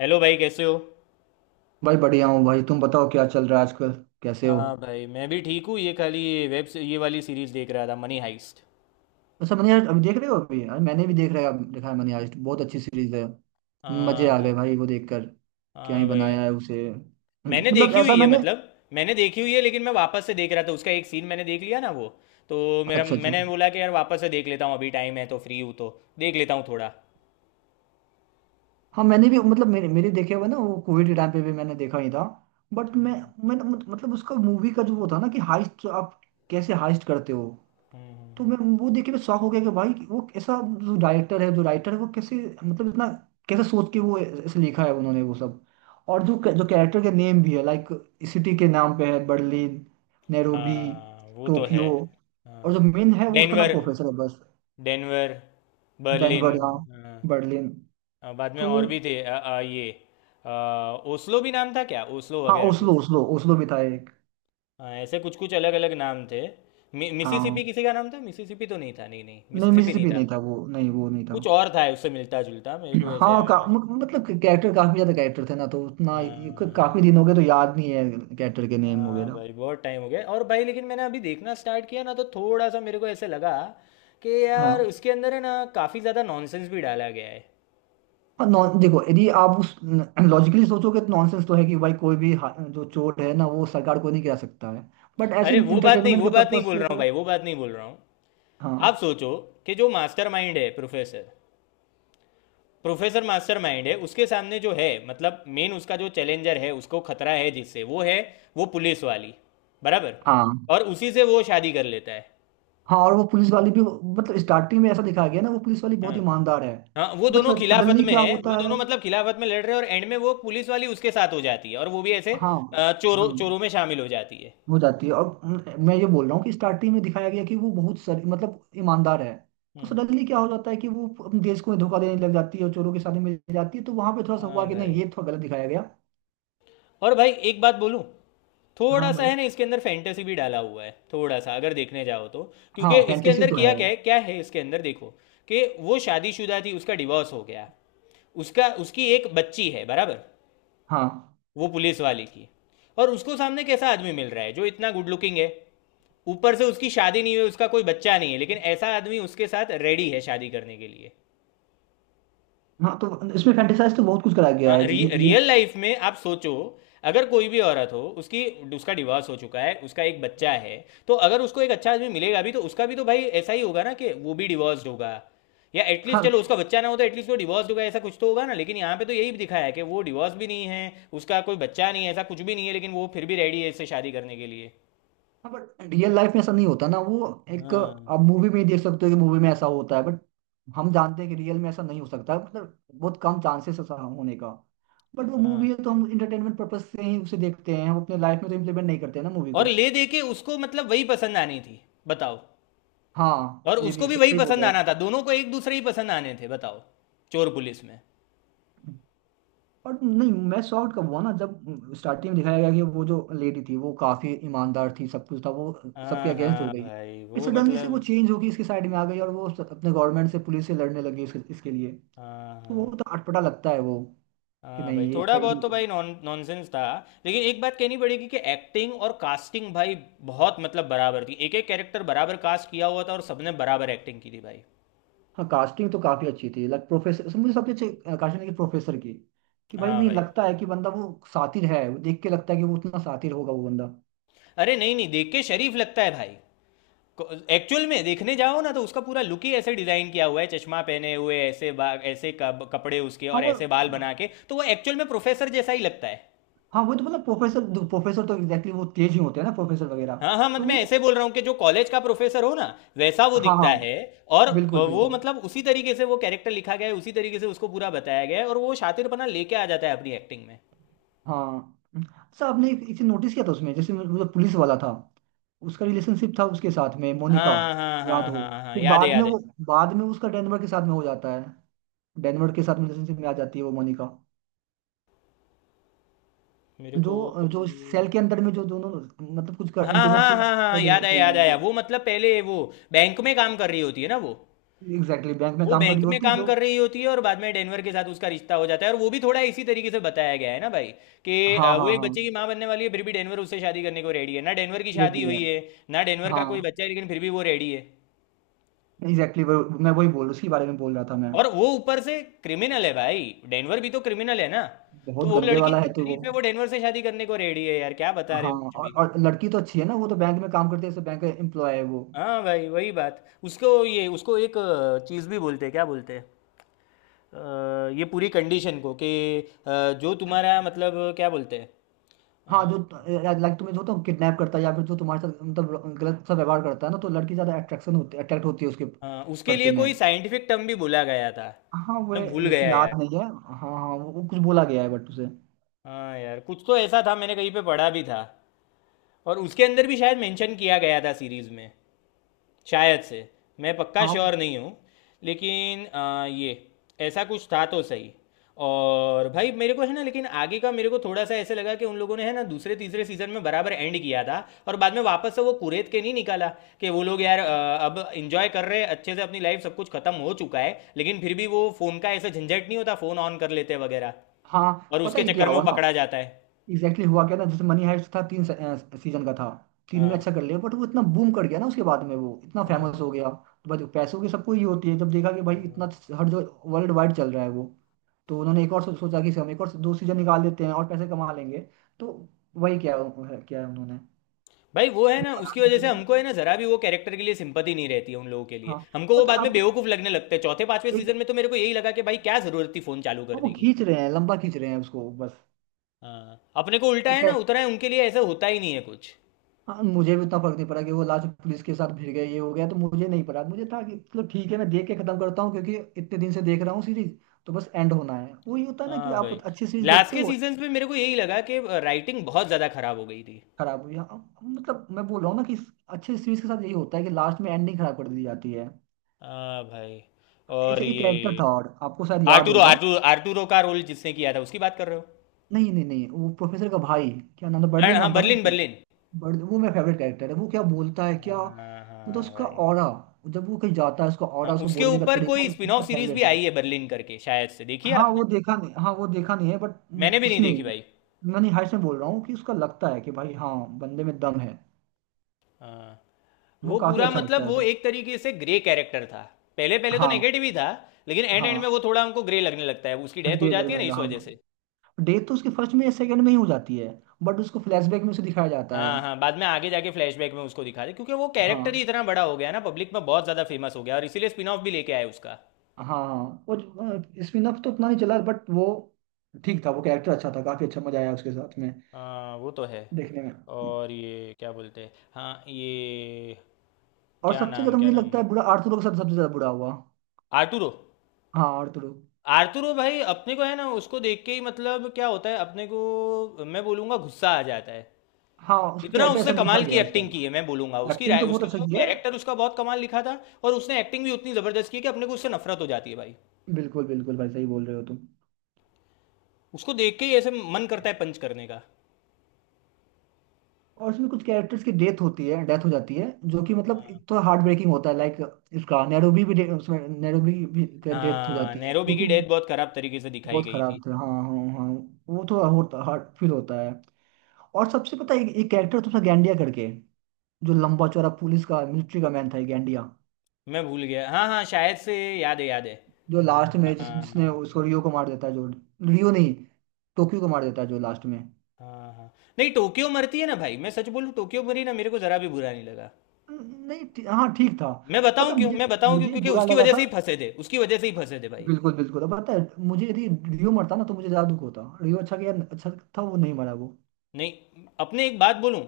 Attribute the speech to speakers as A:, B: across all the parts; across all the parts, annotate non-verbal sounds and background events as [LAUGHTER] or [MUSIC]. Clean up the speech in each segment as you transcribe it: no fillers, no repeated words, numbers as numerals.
A: Hello भाई, कैसे हो।
B: भाई बढ़िया हूँ भाई। तुम बताओ क्या चल रहा है आजकल, कैसे हो?
A: हाँ भाई, मैं भी ठीक हूँ। ये खाली वेब से ये वाली सीरीज देख रहा था, मनी हाइस्ट।
B: अच्छा मैंने यार, अभी देख रहे हो? अभी यार मैंने भी देखा है मैंने। आज बहुत अच्छी सीरीज है। मजे
A: हाँ
B: आ गए
A: भाई।
B: भाई वो देखकर। क्या ही
A: हाँ भाई,
B: बनाया है उसे!
A: मैंने
B: मतलब
A: देखी
B: ऐसा
A: हुई है
B: मैंने।
A: मतलब मैंने देखी हुई है, लेकिन मैं वापस से देख रहा था। उसका एक सीन मैंने देख लिया ना वो, तो मेरा
B: अच्छा अच्छा।
A: मैंने बोला कि यार वापस से देख लेता हूँ, अभी टाइम है तो, फ्री हूँ तो देख लेता हूँ थोड़ा।
B: हाँ मैंने भी, मतलब मेरे मेरे देखे हुए ना वो, कोविड के टाइम पे भी मैंने देखा ही था। बट मैं, मैंने मत- मतलब उसका मूवी का जो वो था ना कि हाइस्ट आप कैसे हाइस्ट करते हो।
A: हम्म,
B: तो
A: हम्म,
B: मैं वो देख के मैं शॉक हो गया कि भाई कि वो ऐसा, जो राइटर है वो कैसे, मतलब इतना कैसे सोच के वो ऐसे लिखा है उन्होंने वो सब। और जो जो कैरेक्टर के नेम भी है लाइक, सिटी के नाम पे है बर्लिन, नैरोबी,
A: हाँ, वो तो है।
B: टोक्यो।
A: हाँ,
B: और जो मेन है वो उसका नाम
A: डेनवर।
B: प्रोफेसर है बस।
A: डेनवर। बर्लिन।
B: डेनवर हाँ।
A: हाँ।
B: बर्लिन।
A: हाँ, बाद में
B: तो
A: और भी थे। ये अ, ओस्लो भी नाम था क्या, ओस्लो
B: हाँ,
A: वगैरह
B: ओस्लो,
A: कुछ।
B: ओस्लो भी था एक।
A: हाँ, ऐसे कुछ कुछ अलग अलग नाम थे।
B: हाँ
A: मिसिसिपी किसी का नाम था। मिसिसिपी तो नहीं था, नहीं नहीं,
B: नहीं,
A: मिसिसिपी नहीं
B: मिसिसिपी
A: था।
B: नहीं था। वो नहीं था।
A: कुछ और था उससे मिलता जुलता, मेरे को
B: [CLEARS THROAT]
A: ऐसे
B: हाँ
A: याद
B: का,
A: आ गया।
B: मतलब कैरेक्टर, काफी ज्यादा कैरेक्टर थे ना तो उतना
A: हाँ हाँ।
B: काफी दिन हो गए तो याद नहीं है कैरेक्टर के नेम
A: हाँ
B: वगैरह।
A: भाई, बहुत टाइम हो गया। और भाई लेकिन मैंने अभी देखना स्टार्ट किया ना, तो थोड़ा सा मेरे को ऐसे लगा कि यार
B: हाँ।
A: उसके अंदर है ना, काफ़ी ज़्यादा नॉनसेंस भी डाला गया है।
B: और नॉन देखो, यदि आप उस लॉजिकली सोचोगे तो नॉनसेंस तो है कि भाई कोई भी जो चोर है ना वो सरकार को नहीं गिरा सकता है। बट ऐसे
A: अरे वो बात नहीं,
B: इंटरटेनमेंट
A: वो
B: के
A: बात नहीं
B: पर्पज
A: बोल
B: से
A: रहा हूँ
B: वो-।
A: भाई, वो बात नहीं बोल रहा हूँ। आप
B: हाँ।
A: सोचो कि जो मास्टरमाइंड है प्रोफेसर, प्रोफेसर मास्टरमाइंड है, उसके सामने जो है मतलब मेन, उसका जो चैलेंजर है, उसको खतरा है जिससे, वो है वो पुलिस वाली। बराबर।
B: हाँ।
A: और उसी से वो शादी कर लेता है।
B: हाँ। और वो पुलिस वाली भी, मतलब स्टार्टिंग में ऐसा दिखाया गया ना वो पुलिस वाली
A: हाँ
B: बहुत ईमानदार है।
A: हाँ, वो
B: बट
A: दोनों खिलाफत
B: सडनली
A: में
B: क्या
A: है, वो
B: होता है?
A: दोनों मतलब खिलाफत में लड़ रहे हैं, और एंड में वो पुलिस वाली उसके साथ हो जाती है, और वो भी ऐसे
B: हाँ।
A: चोरों
B: हाँ।
A: चोरों में शामिल हो जाती है।
B: हो जाती है। और मैं ये बोल रहा हूँ कि स्टार्टिंग में दिखाया गया कि वो बहुत सर मतलब ईमानदार है। तो
A: हम्म,
B: सडनली क्या हो जाता है कि वो अपने देश को धोखा देने लग जाती है और चोरों के साथ मिल जाती है। तो वहां पे थोड़ा सा
A: हाँ
B: हुआ कि नहीं
A: भाई।
B: ये थोड़ा गलत दिखाया गया।
A: और भाई एक बात बोलूं,
B: हाँ
A: थोड़ा सा
B: भाई।
A: है ना इसके अंदर फैंटेसी भी डाला हुआ है थोड़ा सा, अगर देखने जाओ तो।
B: हाँ
A: क्योंकि इसके
B: फैंटेसी
A: अंदर
B: तो
A: किया
B: है।
A: क्या है, क्या है इसके अंदर देखो, कि वो शादीशुदा थी, उसका डिवोर्स हो गया, उसका उसकी एक बच्ची है। बराबर।
B: हाँ।
A: वो पुलिस वाले की। और उसको सामने कैसा आदमी मिल रहा है, जो इतना गुड लुकिंग है, ऊपर से उसकी शादी नहीं हुई, उसका कोई बच्चा नहीं है, लेकिन ऐसा आदमी उसके साथ रेडी है शादी करने के लिए।
B: हाँ, तो इसमें फैंटेसाइज तो बहुत कुछ कराया गया
A: हाँ,
B: है जी, ये ये-।
A: रियल लाइफ में आप सोचो, अगर कोई भी औरत हो, उसकी उसका डिवोर्स हो चुका है, उसका एक बच्चा है, तो अगर उसको एक अच्छा आदमी मिलेगा भी, तो उसका भी तो भाई ऐसा ही होगा ना, कि वो भी डिवोर्स्ड होगा, या एटलीस्ट
B: हाँ।
A: चलो उसका बच्चा ना हो तो एटलीस्ट वो डिवोर्स्ड होगा, ऐसा कुछ तो होगा ना। लेकिन यहाँ पे तो यही दिखाया है कि वो डिवोर्स भी नहीं है, उसका कोई बच्चा नहीं है, ऐसा कुछ भी नहीं है, लेकिन वो फिर भी रेडी है इससे शादी करने के लिए।
B: हाँ, बट रियल लाइफ में ऐसा नहीं होता ना वो। एक
A: हाँ
B: आप मूवी में ही देख सकते हो कि मूवी में ऐसा होता है। बट हम जानते हैं कि रियल में ऐसा नहीं हो सकता, मतलब बहुत कम चांसेस ऐसा होने का। बट वो
A: हाँ।
B: मूवी है तो हम इंटरटेनमेंट पर्पज से ही उसे देखते हैं। हम अपने लाइफ में तो इम्प्लीमेंट नहीं करते हैं ना मूवी
A: और
B: को।
A: ले दे के उसको मतलब वही पसंद आनी थी, बताओ।
B: हाँ
A: और
B: ये
A: उसको
B: भी
A: भी
B: सही
A: वही
B: सही बोल
A: पसंद
B: रहे हो
A: आना
B: आप।
A: था, दोनों को एक दूसरे ही पसंद आने थे, बताओ। चोर पुलिस में।
B: और नहीं मैं शॉर्ट कब हुआ ना, जब स्टार्टिंग में दिखाया गया कि वो जो लेडी थी वो काफी ईमानदार थी, सब कुछ था वो। सबके
A: हाँ,
B: अगेंस्ट हो
A: हाँ
B: गई।
A: भाई, वो
B: सडनली से वो
A: मतलब।
B: चेंज होगी, इसके साइड में आ गई और वो अपने गवर्नमेंट से, पुलिस से लड़ने लगी इसके लिए।
A: हाँ
B: तो
A: हाँ।
B: वो तो अटपटा लगता है वो, कि
A: हाँ भाई,
B: नहीं ये
A: थोड़ा
B: सही
A: बहुत
B: नहीं
A: तो
B: था।
A: भाई नॉनसेंस था। लेकिन एक बात कहनी पड़ेगी कि एक्टिंग और कास्टिंग भाई बहुत मतलब बराबर थी। एक एक कैरेक्टर बराबर कास्ट किया हुआ था, और सबने बराबर एक्टिंग की थी भाई।
B: हाँ कास्टिंग तो काफी अच्छी थी, लाइक प्रोफेसर मुझे सबसे अच्छी कास्टिंग लगी प्रोफेसर की। कि भाई
A: हाँ
B: नहीं
A: भाई।
B: लगता है कि बंदा वो सातिर है। वो देख के लगता है कि वो उतना सातिर होगा वो बंदा।
A: अरे नहीं नहीं, देख के शरीफ लगता है भाई। एक्चुअल में देखने जाओ ना, तो उसका पूरा लुक ही ऐसे डिजाइन किया हुआ है, चश्मा पहने हुए ऐसे ऐसे कपड़े उसके,
B: हाँ
A: और
B: वो।
A: ऐसे बाल
B: हाँ।
A: बना के, तो वो एक्चुअल में प्रोफेसर जैसा ही लगता है।
B: हाँ, वो तो मतलब प्रोफेसर, प्रोफेसर तो एग्जैक्टली वो तेज ही होते हैं ना प्रोफेसर वगैरह।
A: हाँ हाँ,
B: तो
A: मतलब मैं
B: वो।
A: ऐसे बोल रहा हूँ कि जो कॉलेज का प्रोफेसर हो ना, वैसा वो
B: हाँ
A: दिखता
B: हाँ।
A: है। और
B: बिल्कुल
A: वो
B: बिल्कुल।
A: मतलब उसी तरीके से वो कैरेक्टर लिखा गया है, उसी तरीके से उसको पूरा बताया गया है, और वो शातिरपना लेके आ जाता है अपनी एक्टिंग में।
B: हाँ अच्छा आपने एक एक चीज नोटिस किया था उसमें, जैसे मतलब पुलिस वाला था, उसका रिलेशनशिप था उसके साथ में, मोनिका।
A: हाँ हाँ
B: याद
A: हाँ
B: हो?
A: हाँ हाँ,
B: फिर
A: याद है
B: बाद में
A: याद है।
B: वो, बाद में उसका डेनवर के साथ में हो जाता है। डेनवर के साथ रिलेशनशिप में आ जाती है वो मोनिका।
A: मेरे को
B: जो जो सेल के अंदर में जो दोनों मतलब कुछ
A: हाँ
B: कर इंटीमेट
A: हाँ
B: सीन
A: हाँ हाँ
B: कर
A: हाँ,
B: रहे
A: याद आया
B: होते
A: याद
B: हैं।
A: आया। वो मतलब पहले वो बैंक में काम कर रही होती है ना वो।
B: एग्जैक्टली बैंक में
A: वो
B: काम कर रही
A: बैंक में
B: होती है
A: काम
B: जो।
A: कर रही होती है, और बाद में डेनवर के साथ उसका रिश्ता हो जाता है, और वो भी थोड़ा इसी तरीके से बताया गया है ना भाई, कि
B: हाँ
A: वो
B: हाँ
A: एक
B: हाँ।
A: बच्चे की माँ बनने वाली है, फिर भी डेनवर उससे शादी करने को रेडी है। ना डेनवर की शादी
B: लेडी है।
A: हुई है, ना डेनवर का
B: हाँ।
A: कोई बच्चा है, लेकिन फिर भी वो रेडी है।
B: एग्जैक्टली exactly, मैं वही बोल, उसके बारे में बोल रहा था मैं।
A: और वो ऊपर से क्रिमिनल है भाई, डेनवर भी तो क्रिमिनल है ना। तो
B: बहुत
A: वो
B: गंदे
A: लड़की
B: वाला
A: इतनी
B: है तो वो।
A: शरीफ है, वो डेनवर से शादी करने को रेडी है, यार क्या बता रहे
B: हाँ।
A: हो कुछ
B: और,
A: भी।
B: और लड़की तो अच्छी है ना, वो तो बैंक में काम करती है, बैंक एम्प्लॉय है वो।
A: हाँ भाई वही बात। उसको एक चीज़ भी बोलते हैं, क्या बोलते हैं। ये पूरी कंडीशन को कि जो तुम्हारा मतलब, क्या बोलते हैं।
B: हाँ
A: हाँ।
B: जो, लाइक तुम्हें जो तो किडनैप करता है या फिर जो तुम्हारे साथ मतलब गलत सा व्यवहार करता है ना, तो लड़की ज्यादा अट्रैक्शन होती अट्रैक्ट होती है उसके
A: हाँ, उसके
B: प्रति
A: लिए
B: में।
A: कोई साइंटिफिक टर्म भी बोला गया था।
B: हाँ वो
A: मैं भूल
B: ऐसे
A: गया यार।
B: याद नहीं है। हाँ हाँ, वो कुछ बोला गया है बट उसे।
A: हाँ यार, कुछ तो ऐसा था, मैंने कहीं पे पढ़ा भी था, और उसके अंदर भी शायद मेंशन किया गया था सीरीज में, शायद से। मैं पक्का
B: हाँ।
A: श्योर नहीं हूँ, लेकिन ये ऐसा कुछ था तो सही। और भाई मेरे को है ना, लेकिन आगे का मेरे को थोड़ा सा ऐसे लगा कि उन लोगों ने है ना दूसरे तीसरे सीजन में बराबर एंड किया था, और बाद में वापस से वो कुरेद के नहीं निकाला। कि वो लोग यार अब इंजॉय कर रहे हैं अच्छे से अपनी लाइफ, सब कुछ खत्म हो चुका है, लेकिन फिर भी वो फोन का ऐसा झंझट नहीं होता, फोन ऑन कर लेते हैं वगैरह,
B: हाँ
A: और
B: पता
A: उसके
B: है क्या
A: चक्कर में वो
B: हुआ ना।
A: पकड़ा जाता है।
B: एग्जैक्टली हुआ क्या था जैसे, मनी हाइस्ट था तीन सीजन का था। तीन में
A: हाँ
B: अच्छा कर लिया। बट वो इतना बूम कर गया ना, उसके बाद में वो इतना
A: हाँ।
B: फेमस हो गया तो भाई पैसों की सबको ही होती है। जब देखा कि भाई
A: हाँ
B: इतना हर जो वर्ल्ड वाइड चल रहा है वो, तो उन्होंने एक और सोचा कि इसे हम एक और दो सीजन निकाल देते हैं और पैसे कमा लेंगे। तो वही क्या, क्या है उन्होंने,
A: भाई, वो है ना उसकी
B: बढ़ाने
A: वजह
B: के
A: से
B: लिए।
A: हमको है ना जरा भी वो कैरेक्टर के लिए सिंपति नहीं रहती है। उन लोगों के लिए
B: हाँ
A: हमको वो
B: पता
A: बाद में
B: आप।
A: बेवकूफ लगने लगते हैं, चौथे पांचवे
B: एक।
A: सीजन में। तो मेरे को यही लगा कि भाई क्या जरूरत थी फोन चालू
B: हाँ, वो
A: करने की।
B: खींच रहे हैं, लंबा खींच रहे हैं उसको बस।
A: हाँ, अपने को उल्टा है ना, उतना है उनके लिए ऐसा होता ही नहीं है कुछ।
B: हाँ मुझे भी उतना फर्क नहीं पड़ा कि वो लास्ट पुलिस के साथ भिड़ गए ये हो गया, तो मुझे नहीं पड़ा। मुझे था कि चलो ठीक है मैं देख के खत्म करता हूँ, क्योंकि इतने दिन से देख रहा हूँ सीरीज। तो बस एंड होना है, वही होता है ना कि
A: हाँ
B: आप
A: भाई,
B: अच्छी सीरीज
A: लास्ट
B: देखते
A: के
B: हो।
A: सीजन्स में मेरे को यही लगा कि राइटिंग बहुत ज़्यादा खराब हो गई थी।
B: खराब हुई हाँ, मतलब मैं बोल रहा हूँ ना कि अच्छे सीरीज के साथ यही होता है कि लास्ट में एंडिंग खराब कर दी जाती है।
A: हाँ भाई। और
B: अच्छा एक कैरेक्टर
A: ये,
B: था और आपको शायद याद होगा।
A: आर्टूरो का रोल जिसने किया था उसकी बात कर रहे हो।
B: नहीं नहीं नहीं, वो प्रोफेसर का भाई, क्या नाम था,
A: हाँ
B: बर्लिन
A: हाँ,
B: नाम था ना
A: बर्लिन
B: उसका।
A: बर्लिन।
B: बर्लिन वो मेरा फेवरेट कैरेक्टर है। वो क्या बोलता है, क्या
A: हाँ
B: मतलब
A: हाँ
B: उसका
A: भाई।
B: ऑरा, जब वो कहीं जाता है उसका
A: हाँ,
B: ऑरा, उसको
A: उसके
B: बोलने का
A: ऊपर
B: तरीका
A: कोई स्पिन
B: मेरा
A: ऑफ सीरीज भी
B: फेवरेट है।
A: आई है बर्लिन करके, शायद से। देखी है
B: हाँ
A: आपने।
B: वो देखा नहीं, हाँ वो देखा नहीं है।
A: मैंने
B: बट
A: भी नहीं
B: उसमें
A: देखी भाई।
B: मैंने हाइट में बोल रहा हूँ कि उसका लगता है कि भाई हाँ बंदे में दम है।
A: हाँ,
B: वो
A: वो
B: काफी
A: पूरा
B: अच्छा लगता
A: मतलब
B: है
A: वो
B: उसे।
A: एक तरीके से ग्रे कैरेक्टर था। पहले पहले तो
B: हाँ
A: नेगेटिव ही था, लेकिन एंड एंड
B: हाँ।
A: में वो थोड़ा हमको ग्रे लगने लगता है, उसकी डेथ हो
B: ग्रेट
A: जाती
B: लगने
A: है ना
B: लगा
A: इस वजह
B: हाँ।
A: से।
B: डेथ तो उसके फर्स्ट में या सेकंड में ही हो जाती है। बट उसको फ्लैशबैक में उसे दिखाया जाता है।
A: हाँ हाँ, बाद में आगे जाके फ्लैशबैक में उसको दिखाते, क्योंकि वो कैरेक्टर ही
B: हाँ
A: इतना बड़ा हो गया ना, पब्लिक में बहुत ज़्यादा फेमस हो गया, और इसीलिए स्पिन ऑफ भी लेके आए उसका।
B: हाँ हाँ। और स्पिन अप तो उतना नहीं चला बट वो ठीक था। वो कैरेक्टर अच्छा था, काफी अच्छा मजा आया उसके साथ में
A: हाँ, वो तो है।
B: देखने में।
A: और ये क्या बोलते हैं, हाँ ये,
B: और
A: क्या
B: सबसे
A: नाम,
B: ज्यादा
A: क्या
B: मुझे
A: नाम।
B: लगता है बुरा आर्थुरो के साथ सबसे ज्यादा बुरा हुआ।
A: आर्टुरो।
B: हाँ आर्थुरो।
A: आर्तुरो भाई, अपने को है ना उसको देख के ही मतलब क्या होता है अपने को, मैं बोलूंगा गुस्सा आ जाता है।
B: हाँ उसका
A: इतना
B: कैरेक्टर
A: उसने
B: ऐसा लिखा
A: कमाल की
B: गया
A: एक्टिंग की है,
B: उसका।
A: मैं बोलूंगा उसकी
B: एक्टिंग
A: राय,
B: तो बहुत
A: उसका
B: अच्छा
A: वो
B: किया है।
A: कैरेक्टर, उसका बहुत कमाल लिखा था। और उसने एक्टिंग भी उतनी जबरदस्त की है कि अपने को उससे नफरत हो जाती है भाई।
B: बिल्कुल बिल्कुल भाई सही बोल रहे हो तुम।
A: उसको देख के ही ऐसे मन करता है पंच करने का।
B: और इसमें कुछ कैरेक्टर्स की डेथ होती है, डेथ हो जाती है, जो कि मतलब
A: हाँ।
B: एक तो हार्ट ब्रेकिंग होता है लाइक, इसका नैरोबी भी उसमें नैरोबी भी डेथ हो
A: हाँ,
B: जाती है,
A: नैरोबी
B: जो
A: की
B: कि
A: डेथ बहुत खराब तरीके से दिखाई
B: बहुत
A: गई
B: खराब
A: थी।
B: था। हाँ हाँ हाँ। वो थोड़ा होता हार्ट फील होता है। और सबसे पता है एक कैरेक्टर था उसमें, गैंडिया करके, जो लंबा चौड़ा पुलिस का मिलिट्री का मैन था ये गैंडिया,
A: मैं भूल गया। हाँ हाँ, शायद से। याद है याद है।
B: जो लास्ट में जिस,
A: हाँ
B: जिसने उसको रियो को मार देता है। जो रियो नहीं, टोक्यो को मार देता है जो लास्ट में।
A: हाँ हाँ। नहीं, टोक्यो मरती है ना भाई, मैं सच बोलूँ टोक्यो मरी ना, मेरे को जरा भी बुरा नहीं लगा।
B: नहीं हाँ ठीक था।
A: मैं
B: पता
A: बताऊं
B: है,
A: क्यों,
B: मुझे,
A: मैं बताऊं क्यों,
B: मुझे
A: क्योंकि
B: बुरा
A: उसकी
B: लगा
A: वजह
B: था।
A: से ही फंसे थे, उसकी वजह से ही फंसे थे भाई।
B: बिल्कुल बिल्कुल। अब पता है मुझे, यदि रियो मरता ना तो मुझे ज्यादा दुख होता। रियो अच्छा किया, अच्छा था वो नहीं मरा वो।
A: नहीं अपने एक बात बोलूं,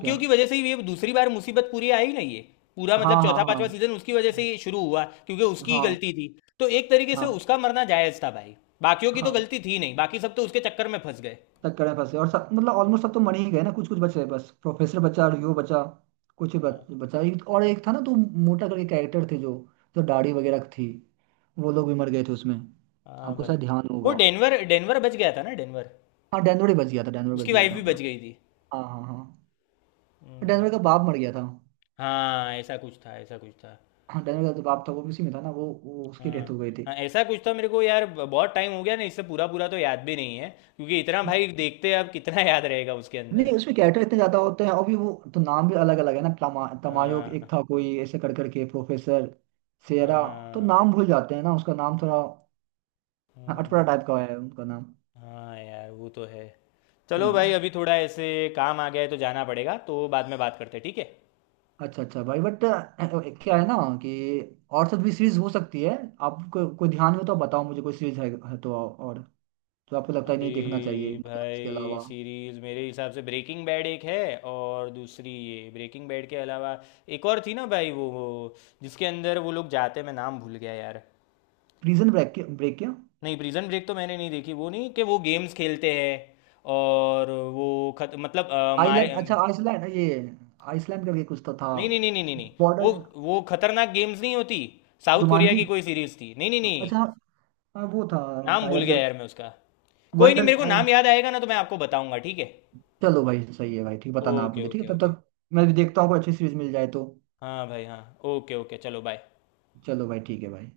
B: क्या।
A: की वजह से ही ये दूसरी बार मुसीबत पूरी आई ना ये, पूरा मतलब
B: हाँ हाँ
A: चौथा
B: हाँ।
A: पांचवा सीजन उसकी वजह से ही शुरू हुआ, क्योंकि उसकी ही
B: हाँ
A: गलती थी। तो एक तरीके से
B: हाँ
A: उसका मरना जायज था भाई। बाकियों की तो
B: हाँ।
A: गलती थी नहीं, बाकी सब तो उसके चक्कर में फंस गए।
B: टक्कर में फंसे और सब मतलब ऑलमोस्ट सब तो मर ही गए ना, कुछ कुछ बचे, बस प्रोफेसर बचा, रियो बचा, कुछ ही बच,
A: हाँ
B: बचा और एक था ना तो, मोटा करके कैरेक्टर थे जो, जो दाढ़ी वगैरह थी, वो लोग भी मर गए थे उसमें।
A: हाँ
B: आपको
A: भाई,
B: शायद ध्यान
A: वो
B: होगा।
A: डेनवर, डेनवर बच गया था ना, डेनवर।
B: हाँ डैनोरे बच गया था, डैनोरे बच
A: उसकी
B: गया
A: वाइफ
B: था।
A: भी बच गई थी।
B: हाँ हाँ हाँ।
A: हम्म,
B: डेनवर का बाप मर गया था।
A: हाँ ऐसा कुछ था, ऐसा कुछ था।
B: हाँ डेनवर का जो बाप था वो भी उसी में था ना, वो उसकी डेथ
A: हाँ,
B: हो गई थी।
A: हाँ ऐसा कुछ था, मेरे को यार बहुत टाइम हो गया ना इससे, पूरा पूरा तो याद भी नहीं है। क्योंकि इतना भाई, देखते हैं अब कितना याद रहेगा उसके अंदर।
B: नहीं उसमें कैरेक्टर इतने ज्यादा होते हैं और भी, वो तो नाम भी अलग अलग है ना, तमायो एक
A: हाँ
B: था कोई, ऐसे कर करके प्रोफेसर सेरा। तो
A: हाँ।
B: नाम भूल जाते हैं ना, उसका नाम थोड़ा हाँ, अटपटा
A: हम्म,
B: टाइप का है उनका नाम।
A: हाँ यार वो तो है। चलो भाई,
B: हम्म।
A: अभी थोड़ा ऐसे काम आ गया है तो जाना पड़ेगा, तो बाद में बात करते हैं ठीक है।
B: अच्छा अच्छा भाई, बट क्या है ना, कि और सब भी सीरीज हो सकती है। आपको कोई ध्यान में, तो आप बताओ मुझे, कोई सीरीज है तो और, जो आपको लगता है
A: अभी
B: नहीं देखना चाहिए। इसके
A: भाई
B: अलावा।
A: सीरीज मेरे हिसाब से ब्रेकिंग बैड एक है। और दूसरी ये, ब्रेकिंग बैड के अलावा एक और थी ना भाई, वो जिसके अंदर वो लोग जाते, मैं नाम भूल गया यार।
B: प्रिजन ब्रेक, ब्रेक क्या।
A: नहीं प्रिजन ब्रेक तो मैंने नहीं देखी, वो नहीं, कि वो गेम्स खेलते हैं, और वो खत मतलब मारे।
B: आइलैंड, अच्छा आइसलैंड, ये आइसलैंड करके कुछ तो था।
A: नहीं नहीं नहीं नहीं नहीं नहीं, वो
B: बॉर्डर।
A: वो खतरनाक गेम्स नहीं होती। South Korea
B: Jumanji.
A: की कोई सीरीज थी। नहीं नहीं नहीं।
B: अच्छा हाँ, हाँ, वो था
A: नाम भूल
B: शायद।
A: गया यार मैं उसका। कोई नहीं,
B: वंडर।
A: मेरे को नाम याद आएगा ना तो मैं आपको बताऊंगा ठीक है।
B: चलो भाई सही है भाई, ठीक बताना आप
A: ओके
B: मुझे ठीक
A: ओके
B: है, तब
A: ओके।
B: तक मैं भी देखता हूँ कोई अच्छी सीरीज मिल जाए तो।
A: हाँ भाई हाँ। ओके ओके, चलो बाय।
B: चलो भाई ठीक है भाई।